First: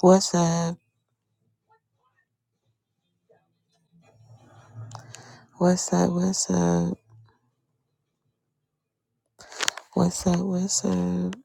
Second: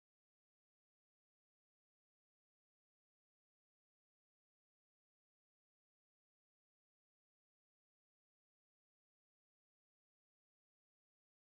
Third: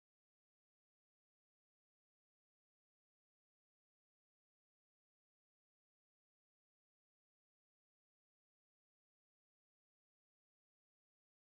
What's up? What's up? What's up? What's up? What's up?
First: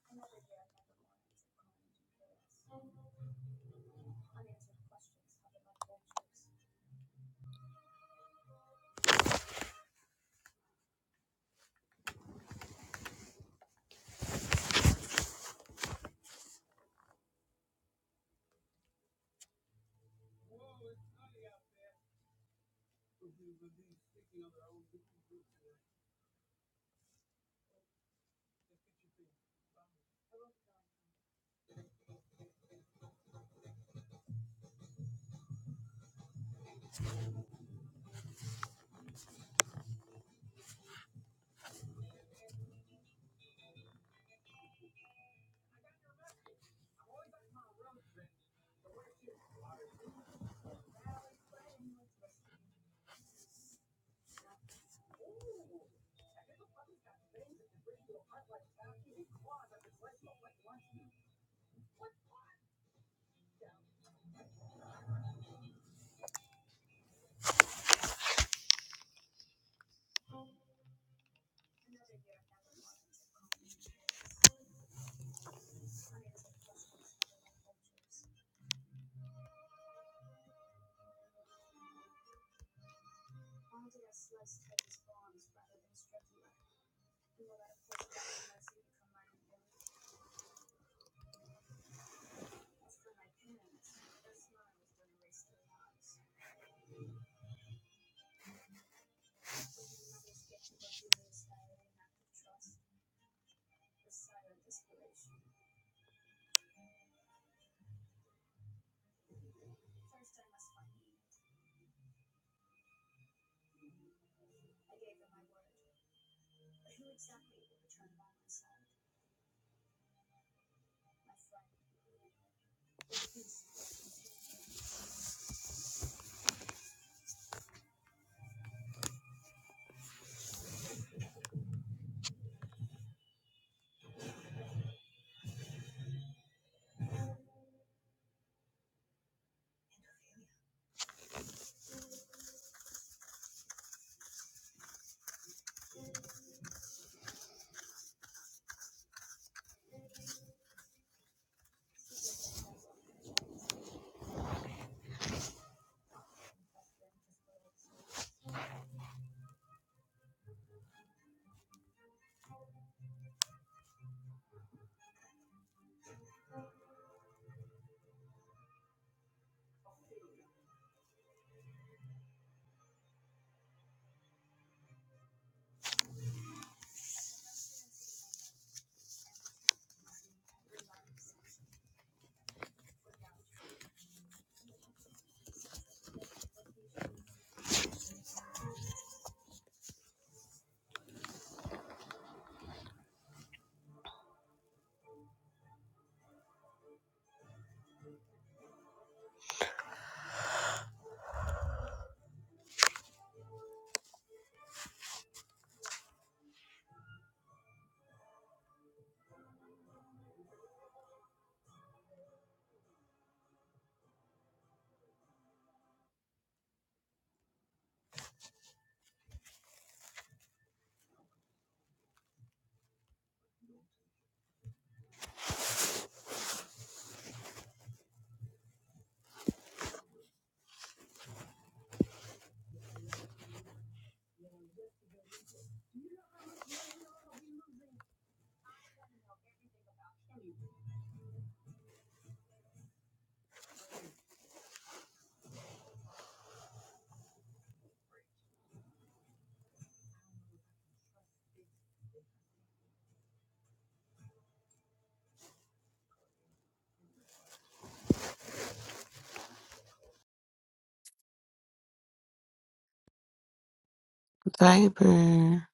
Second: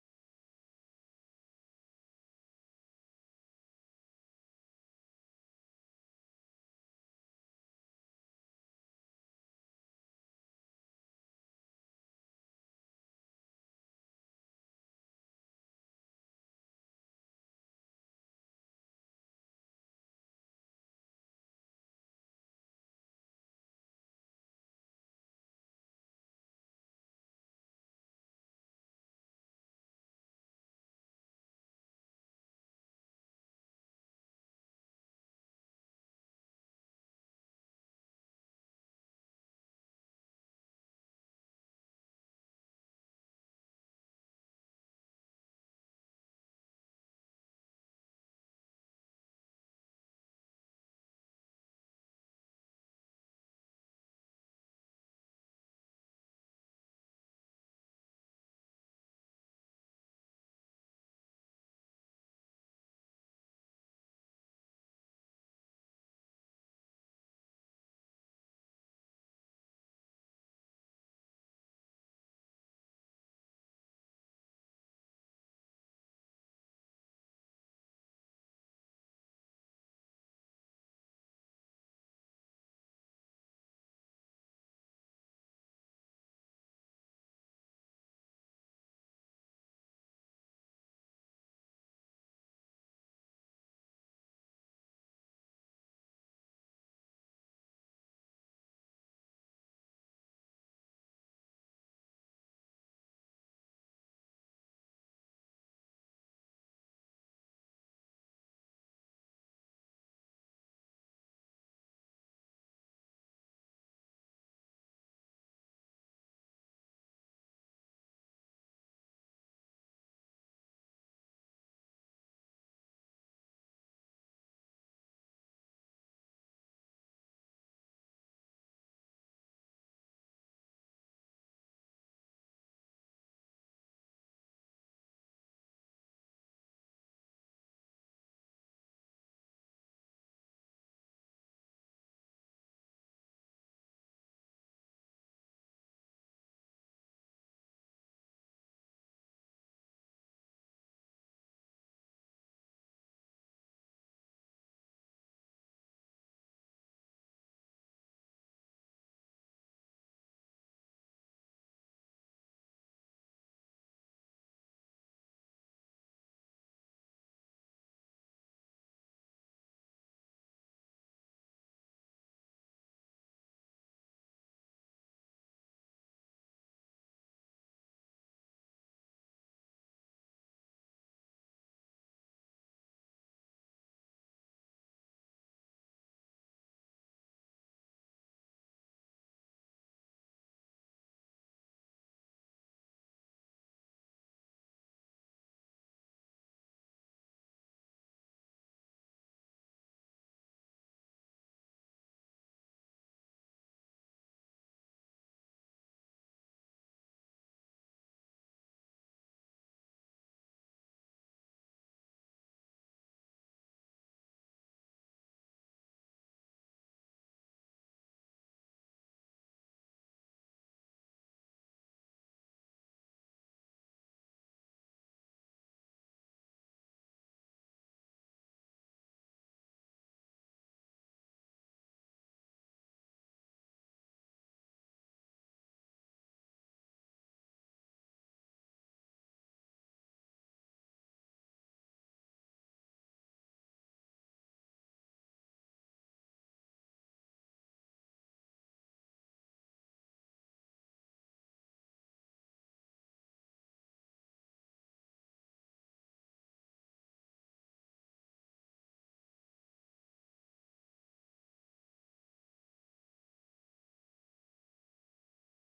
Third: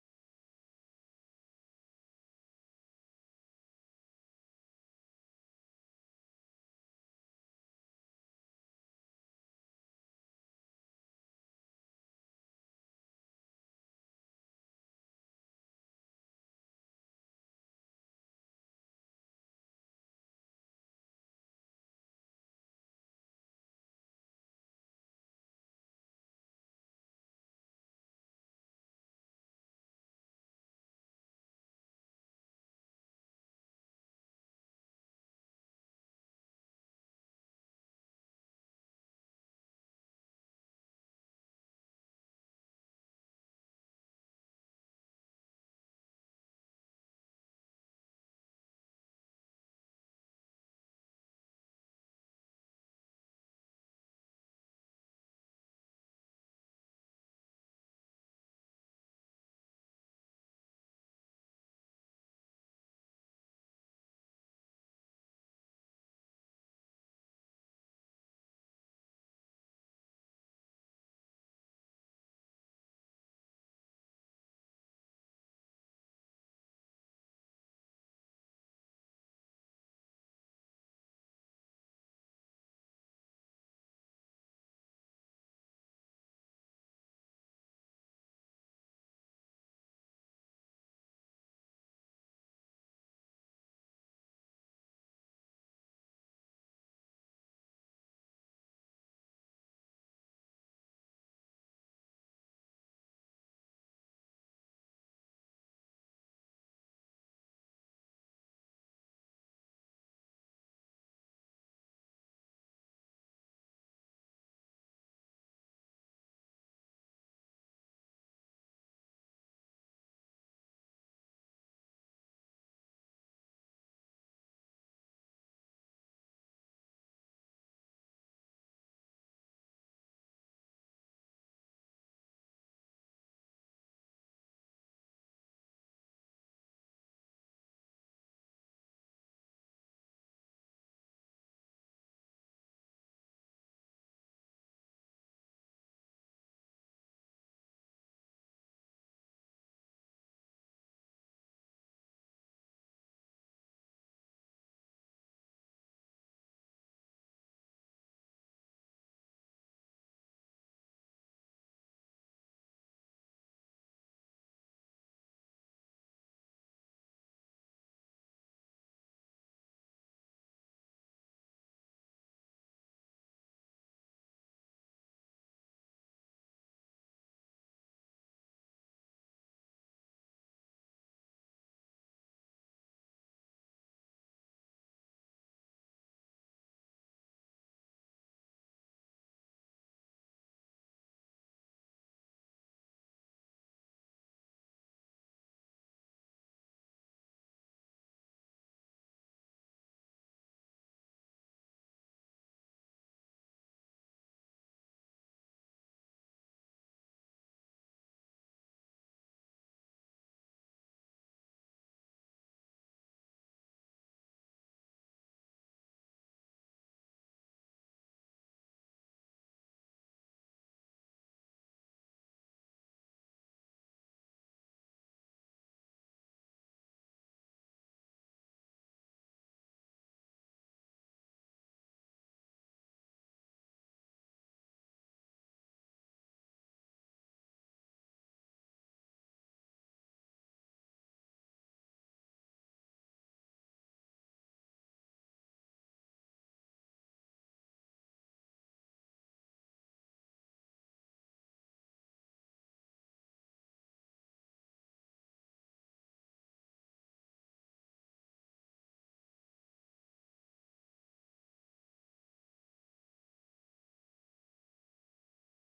Viper.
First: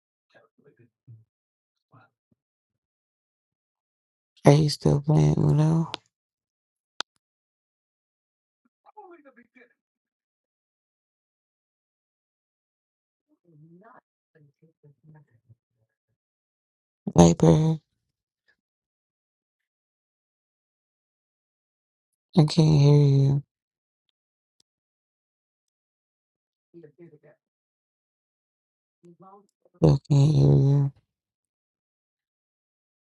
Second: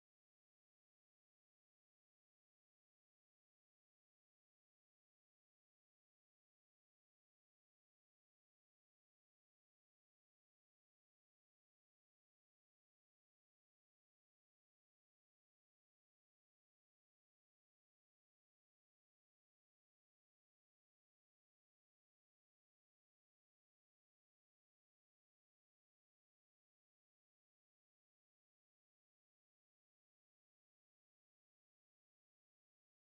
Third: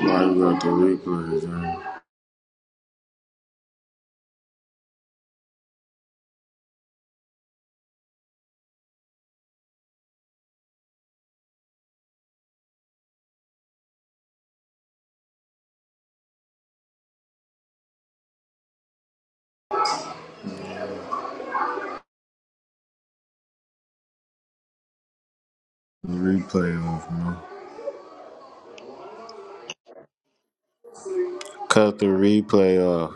Why you got the replays on? Are you still playing Uno? Viper, I can't hear you. The replay off, man. I can't hear you. Cut the replay off.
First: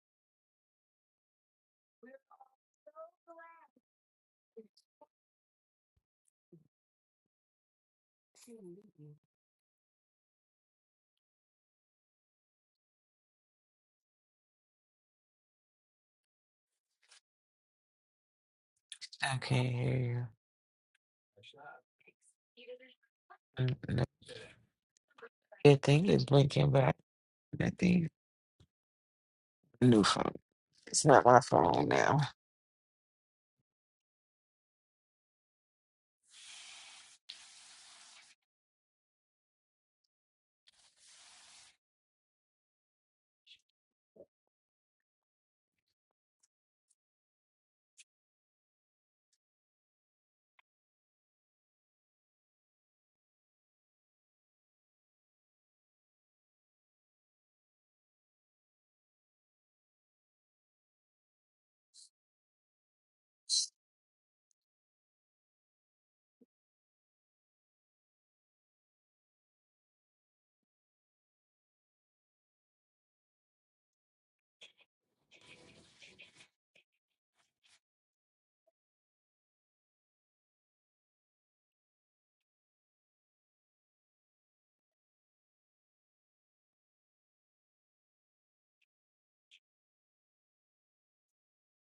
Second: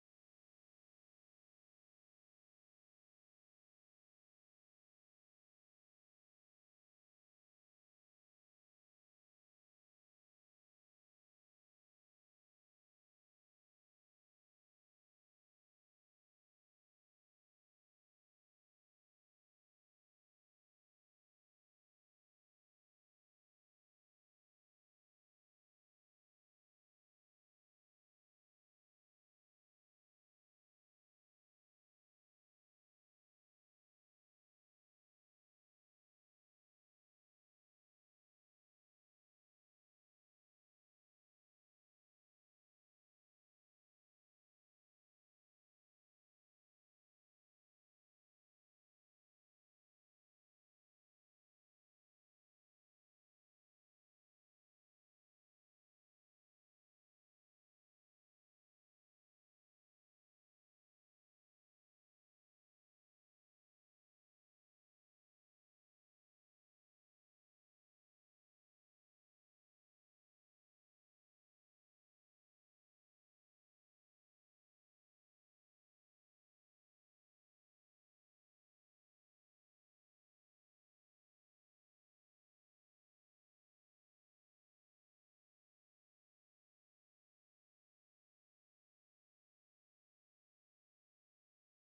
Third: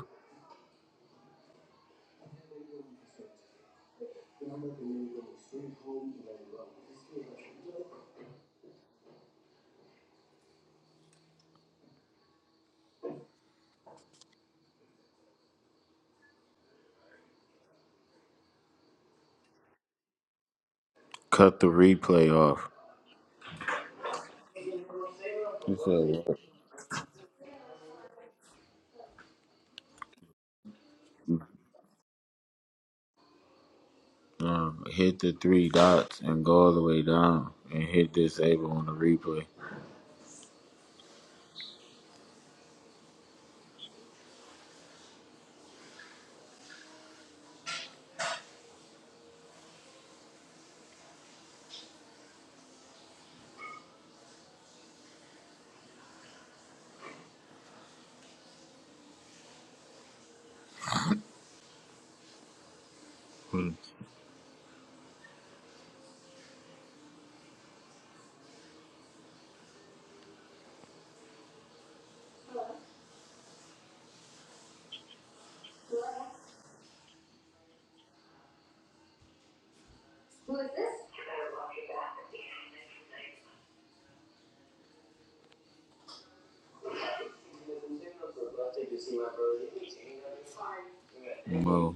I can't hear you. Cut the replay off. Mm, no. The You thing said is what? blinking, but I I think new phone. It's not my phone now. Um, hit the three dots and go all the way down and hit disable on the replay. Hmm. Mo,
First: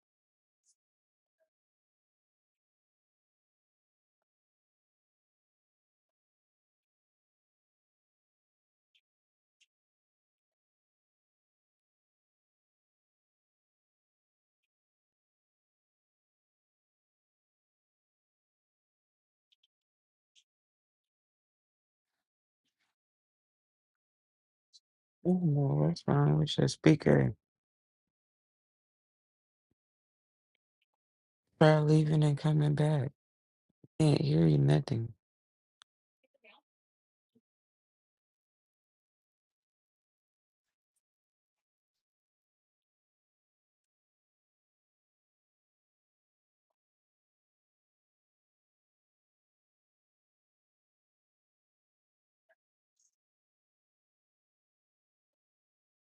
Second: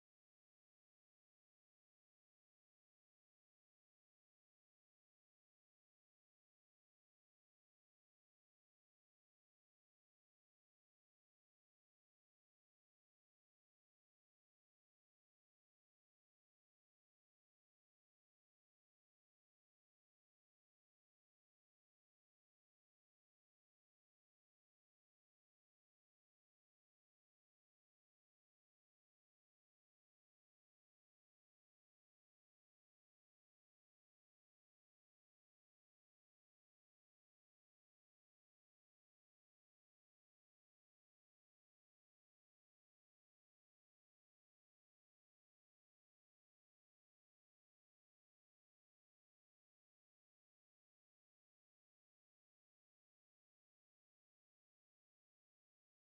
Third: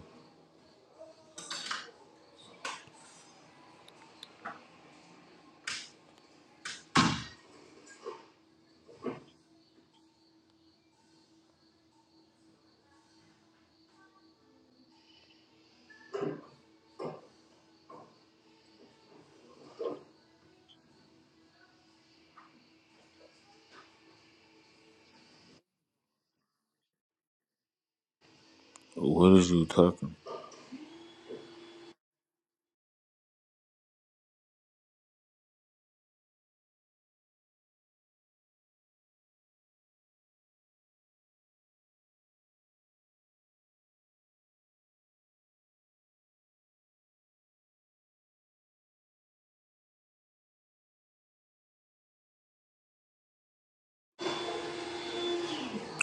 Oh no, what's wrong with your speaker? what is you talking? Try leaving and coming back. Can't hear you nothing.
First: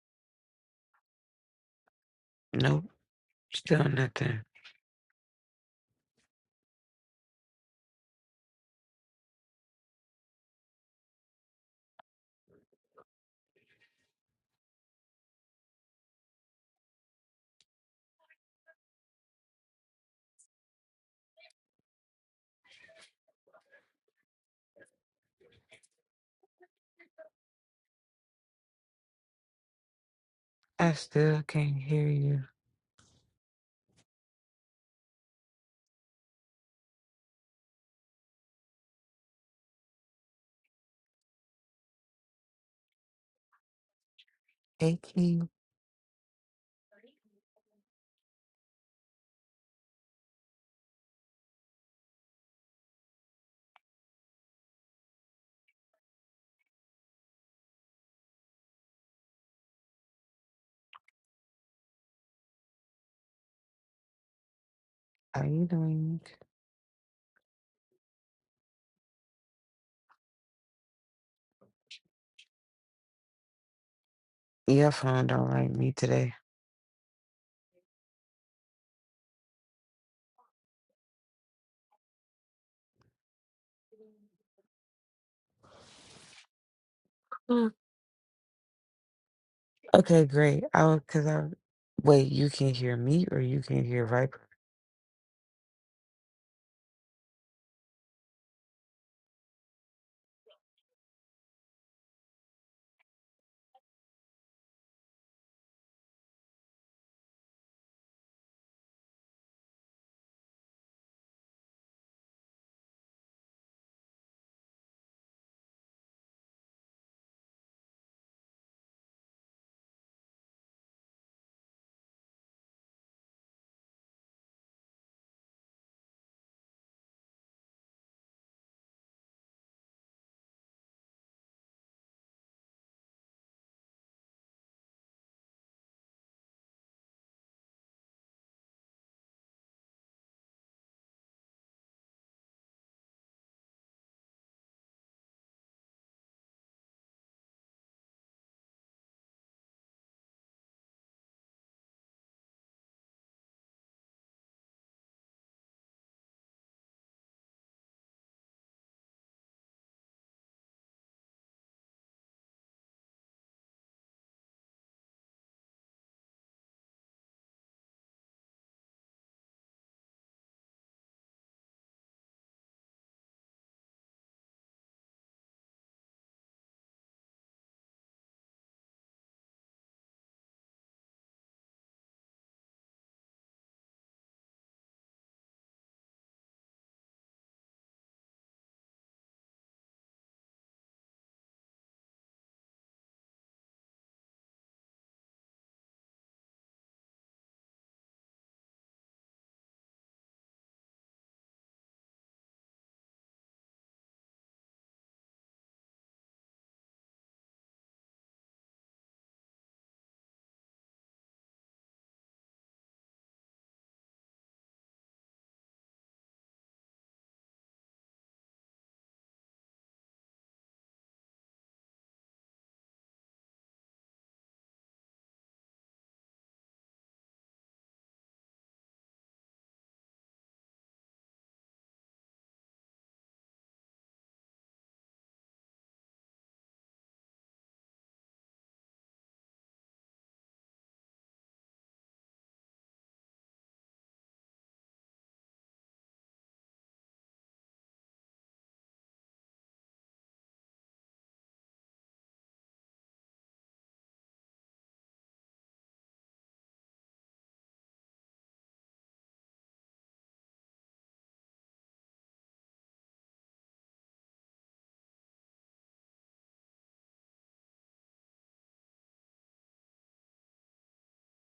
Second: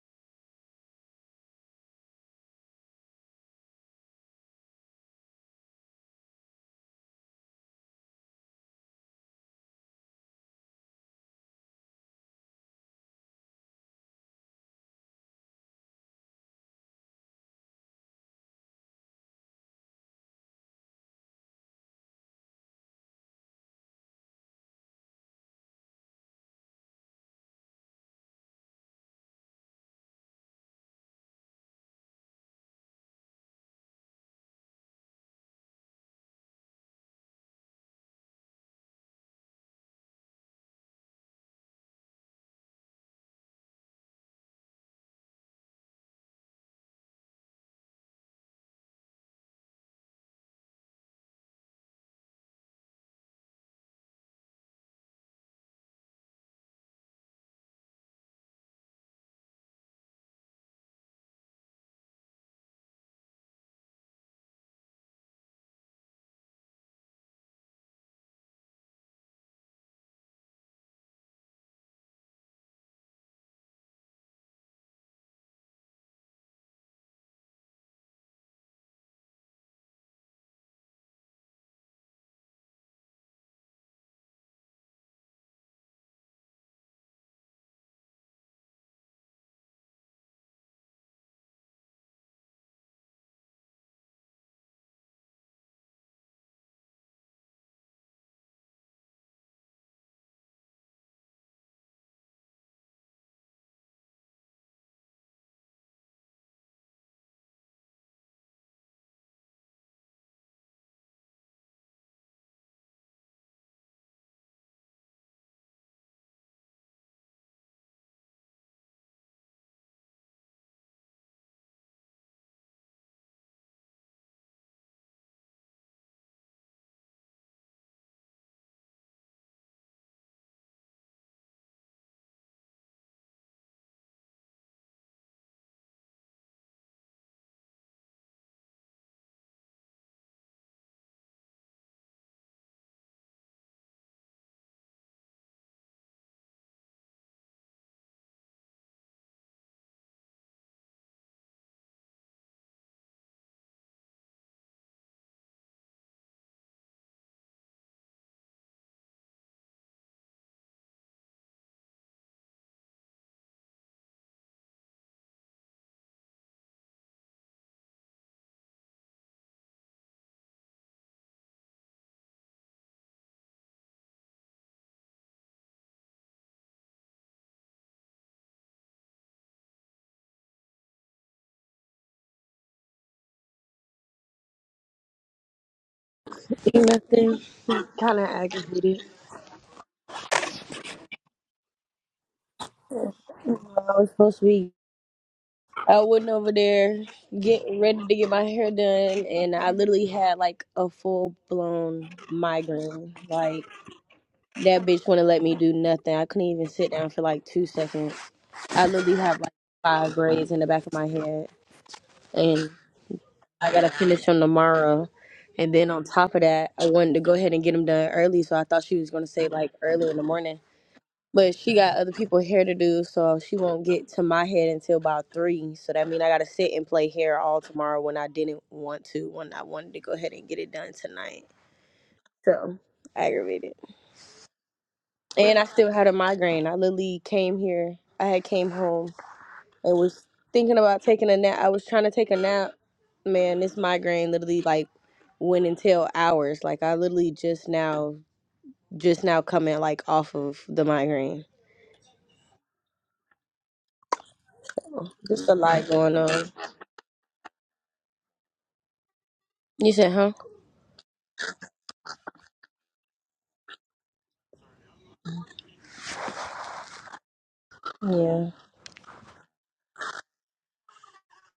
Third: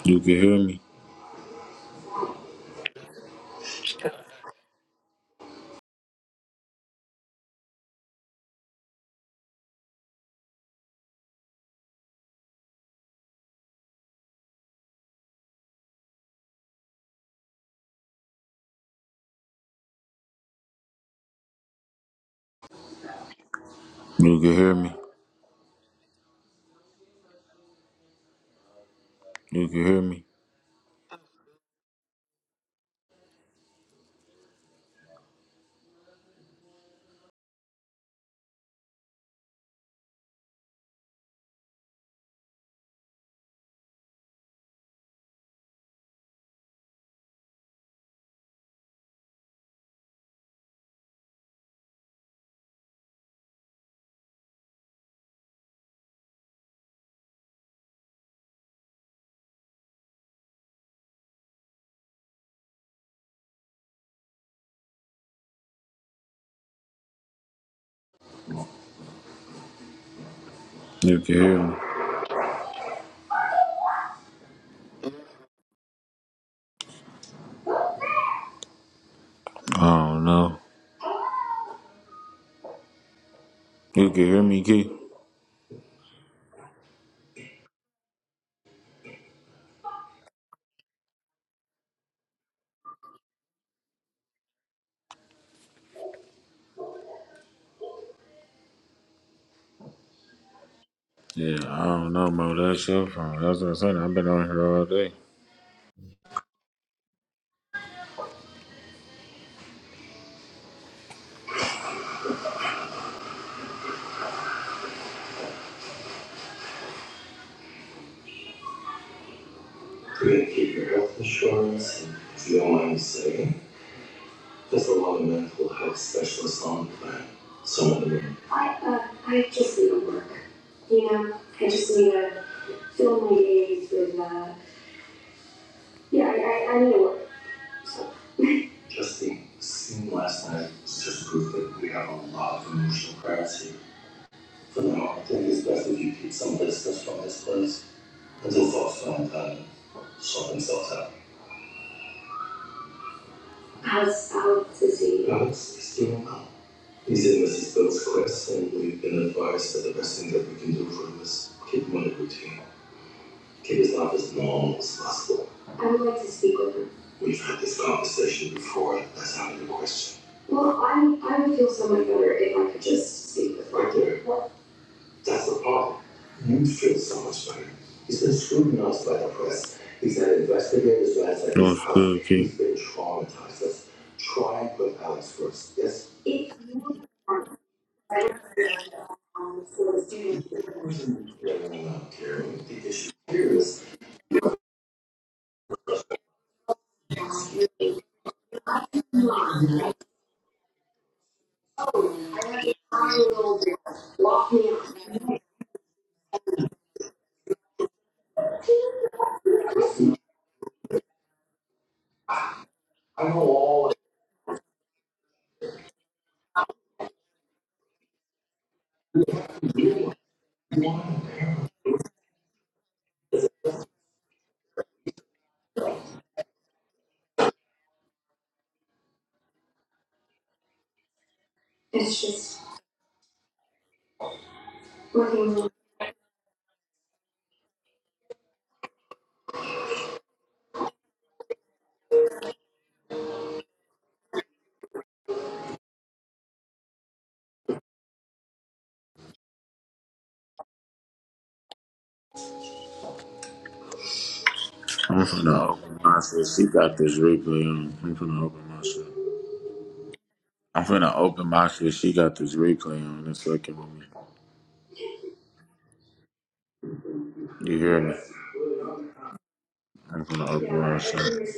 You can hear me. Nope. Still nothing. You can hear me. You can hear me. I still can't hear you. Hey King, how you doing? You can hear me. Your phone don't like me today. I don't know. You can hear me, Key. Mm. Okay, great. I because I wait. You can hear me, or you can hear Viper. Yeah, I don't know, Mo. That's your phone. That's what I'm saying. I've been on here all day. could keep your health insurance, and if you don't mind me saying, there's a lot of mental health specialists on the plan. Some of them I, uh, I just need to work. You know, I just need to fill my days with, uh, yeah, I, I, I need to work. Just the scene last night is just proof that we have a lot of emotional crowds here. For now, I think it's best if you keep some distance from this place until folks find time to sort themselves out. How's Alex? Is he? Alex is doing well. These illnesses those Chris, and we've been advised that the best thing that we can do for him is keep him on a routine, keep his life as normal as possible. I would like to speak with him. We've had this conversation before. That's out of the question. Well, I I would feel so much better if I could just speak with him. Right there. What? That's the problem. You'd feel so much better. He's been scrutinized by the press. He's had investigators last at his What's He's been traumatized. Let's try and put Alex first. Yes. Nothing. It's Kind of I'm finna aggravated. I was supposed to be. I went over there getting ready to get my hair done, and I literally had like a full blown migraine. Like open that bitch wouldn't let me do nothing. I couldn't even sit down for like two seconds. I literally have like five braids in the back of my head, and I gotta finish them tomorrow. And then on top of that, I wanted to go ahead and get them done early, so I thought she was gonna say like early in the morning. But she got other people hair to do, so she won't get to my head until about three. So that means I gotta sit and play hair all tomorrow when I didn't want to, when I wanted to go ahead and get it done tonight. So aggravated. And I still had a migraine. I literally came here. I had came home and was thinking about taking a nap. I was trying to take a nap. Man, this migraine literally like went until hours. Like I literally just now just now coming like off of the migraine. Just a lot going my shit. on. She got this replay on. I'm finna open my shit. You said, huh? I'm finna open my shit. She got this replay on. It's fucking with me. You hear me? Yeah. I'm finna open my shit.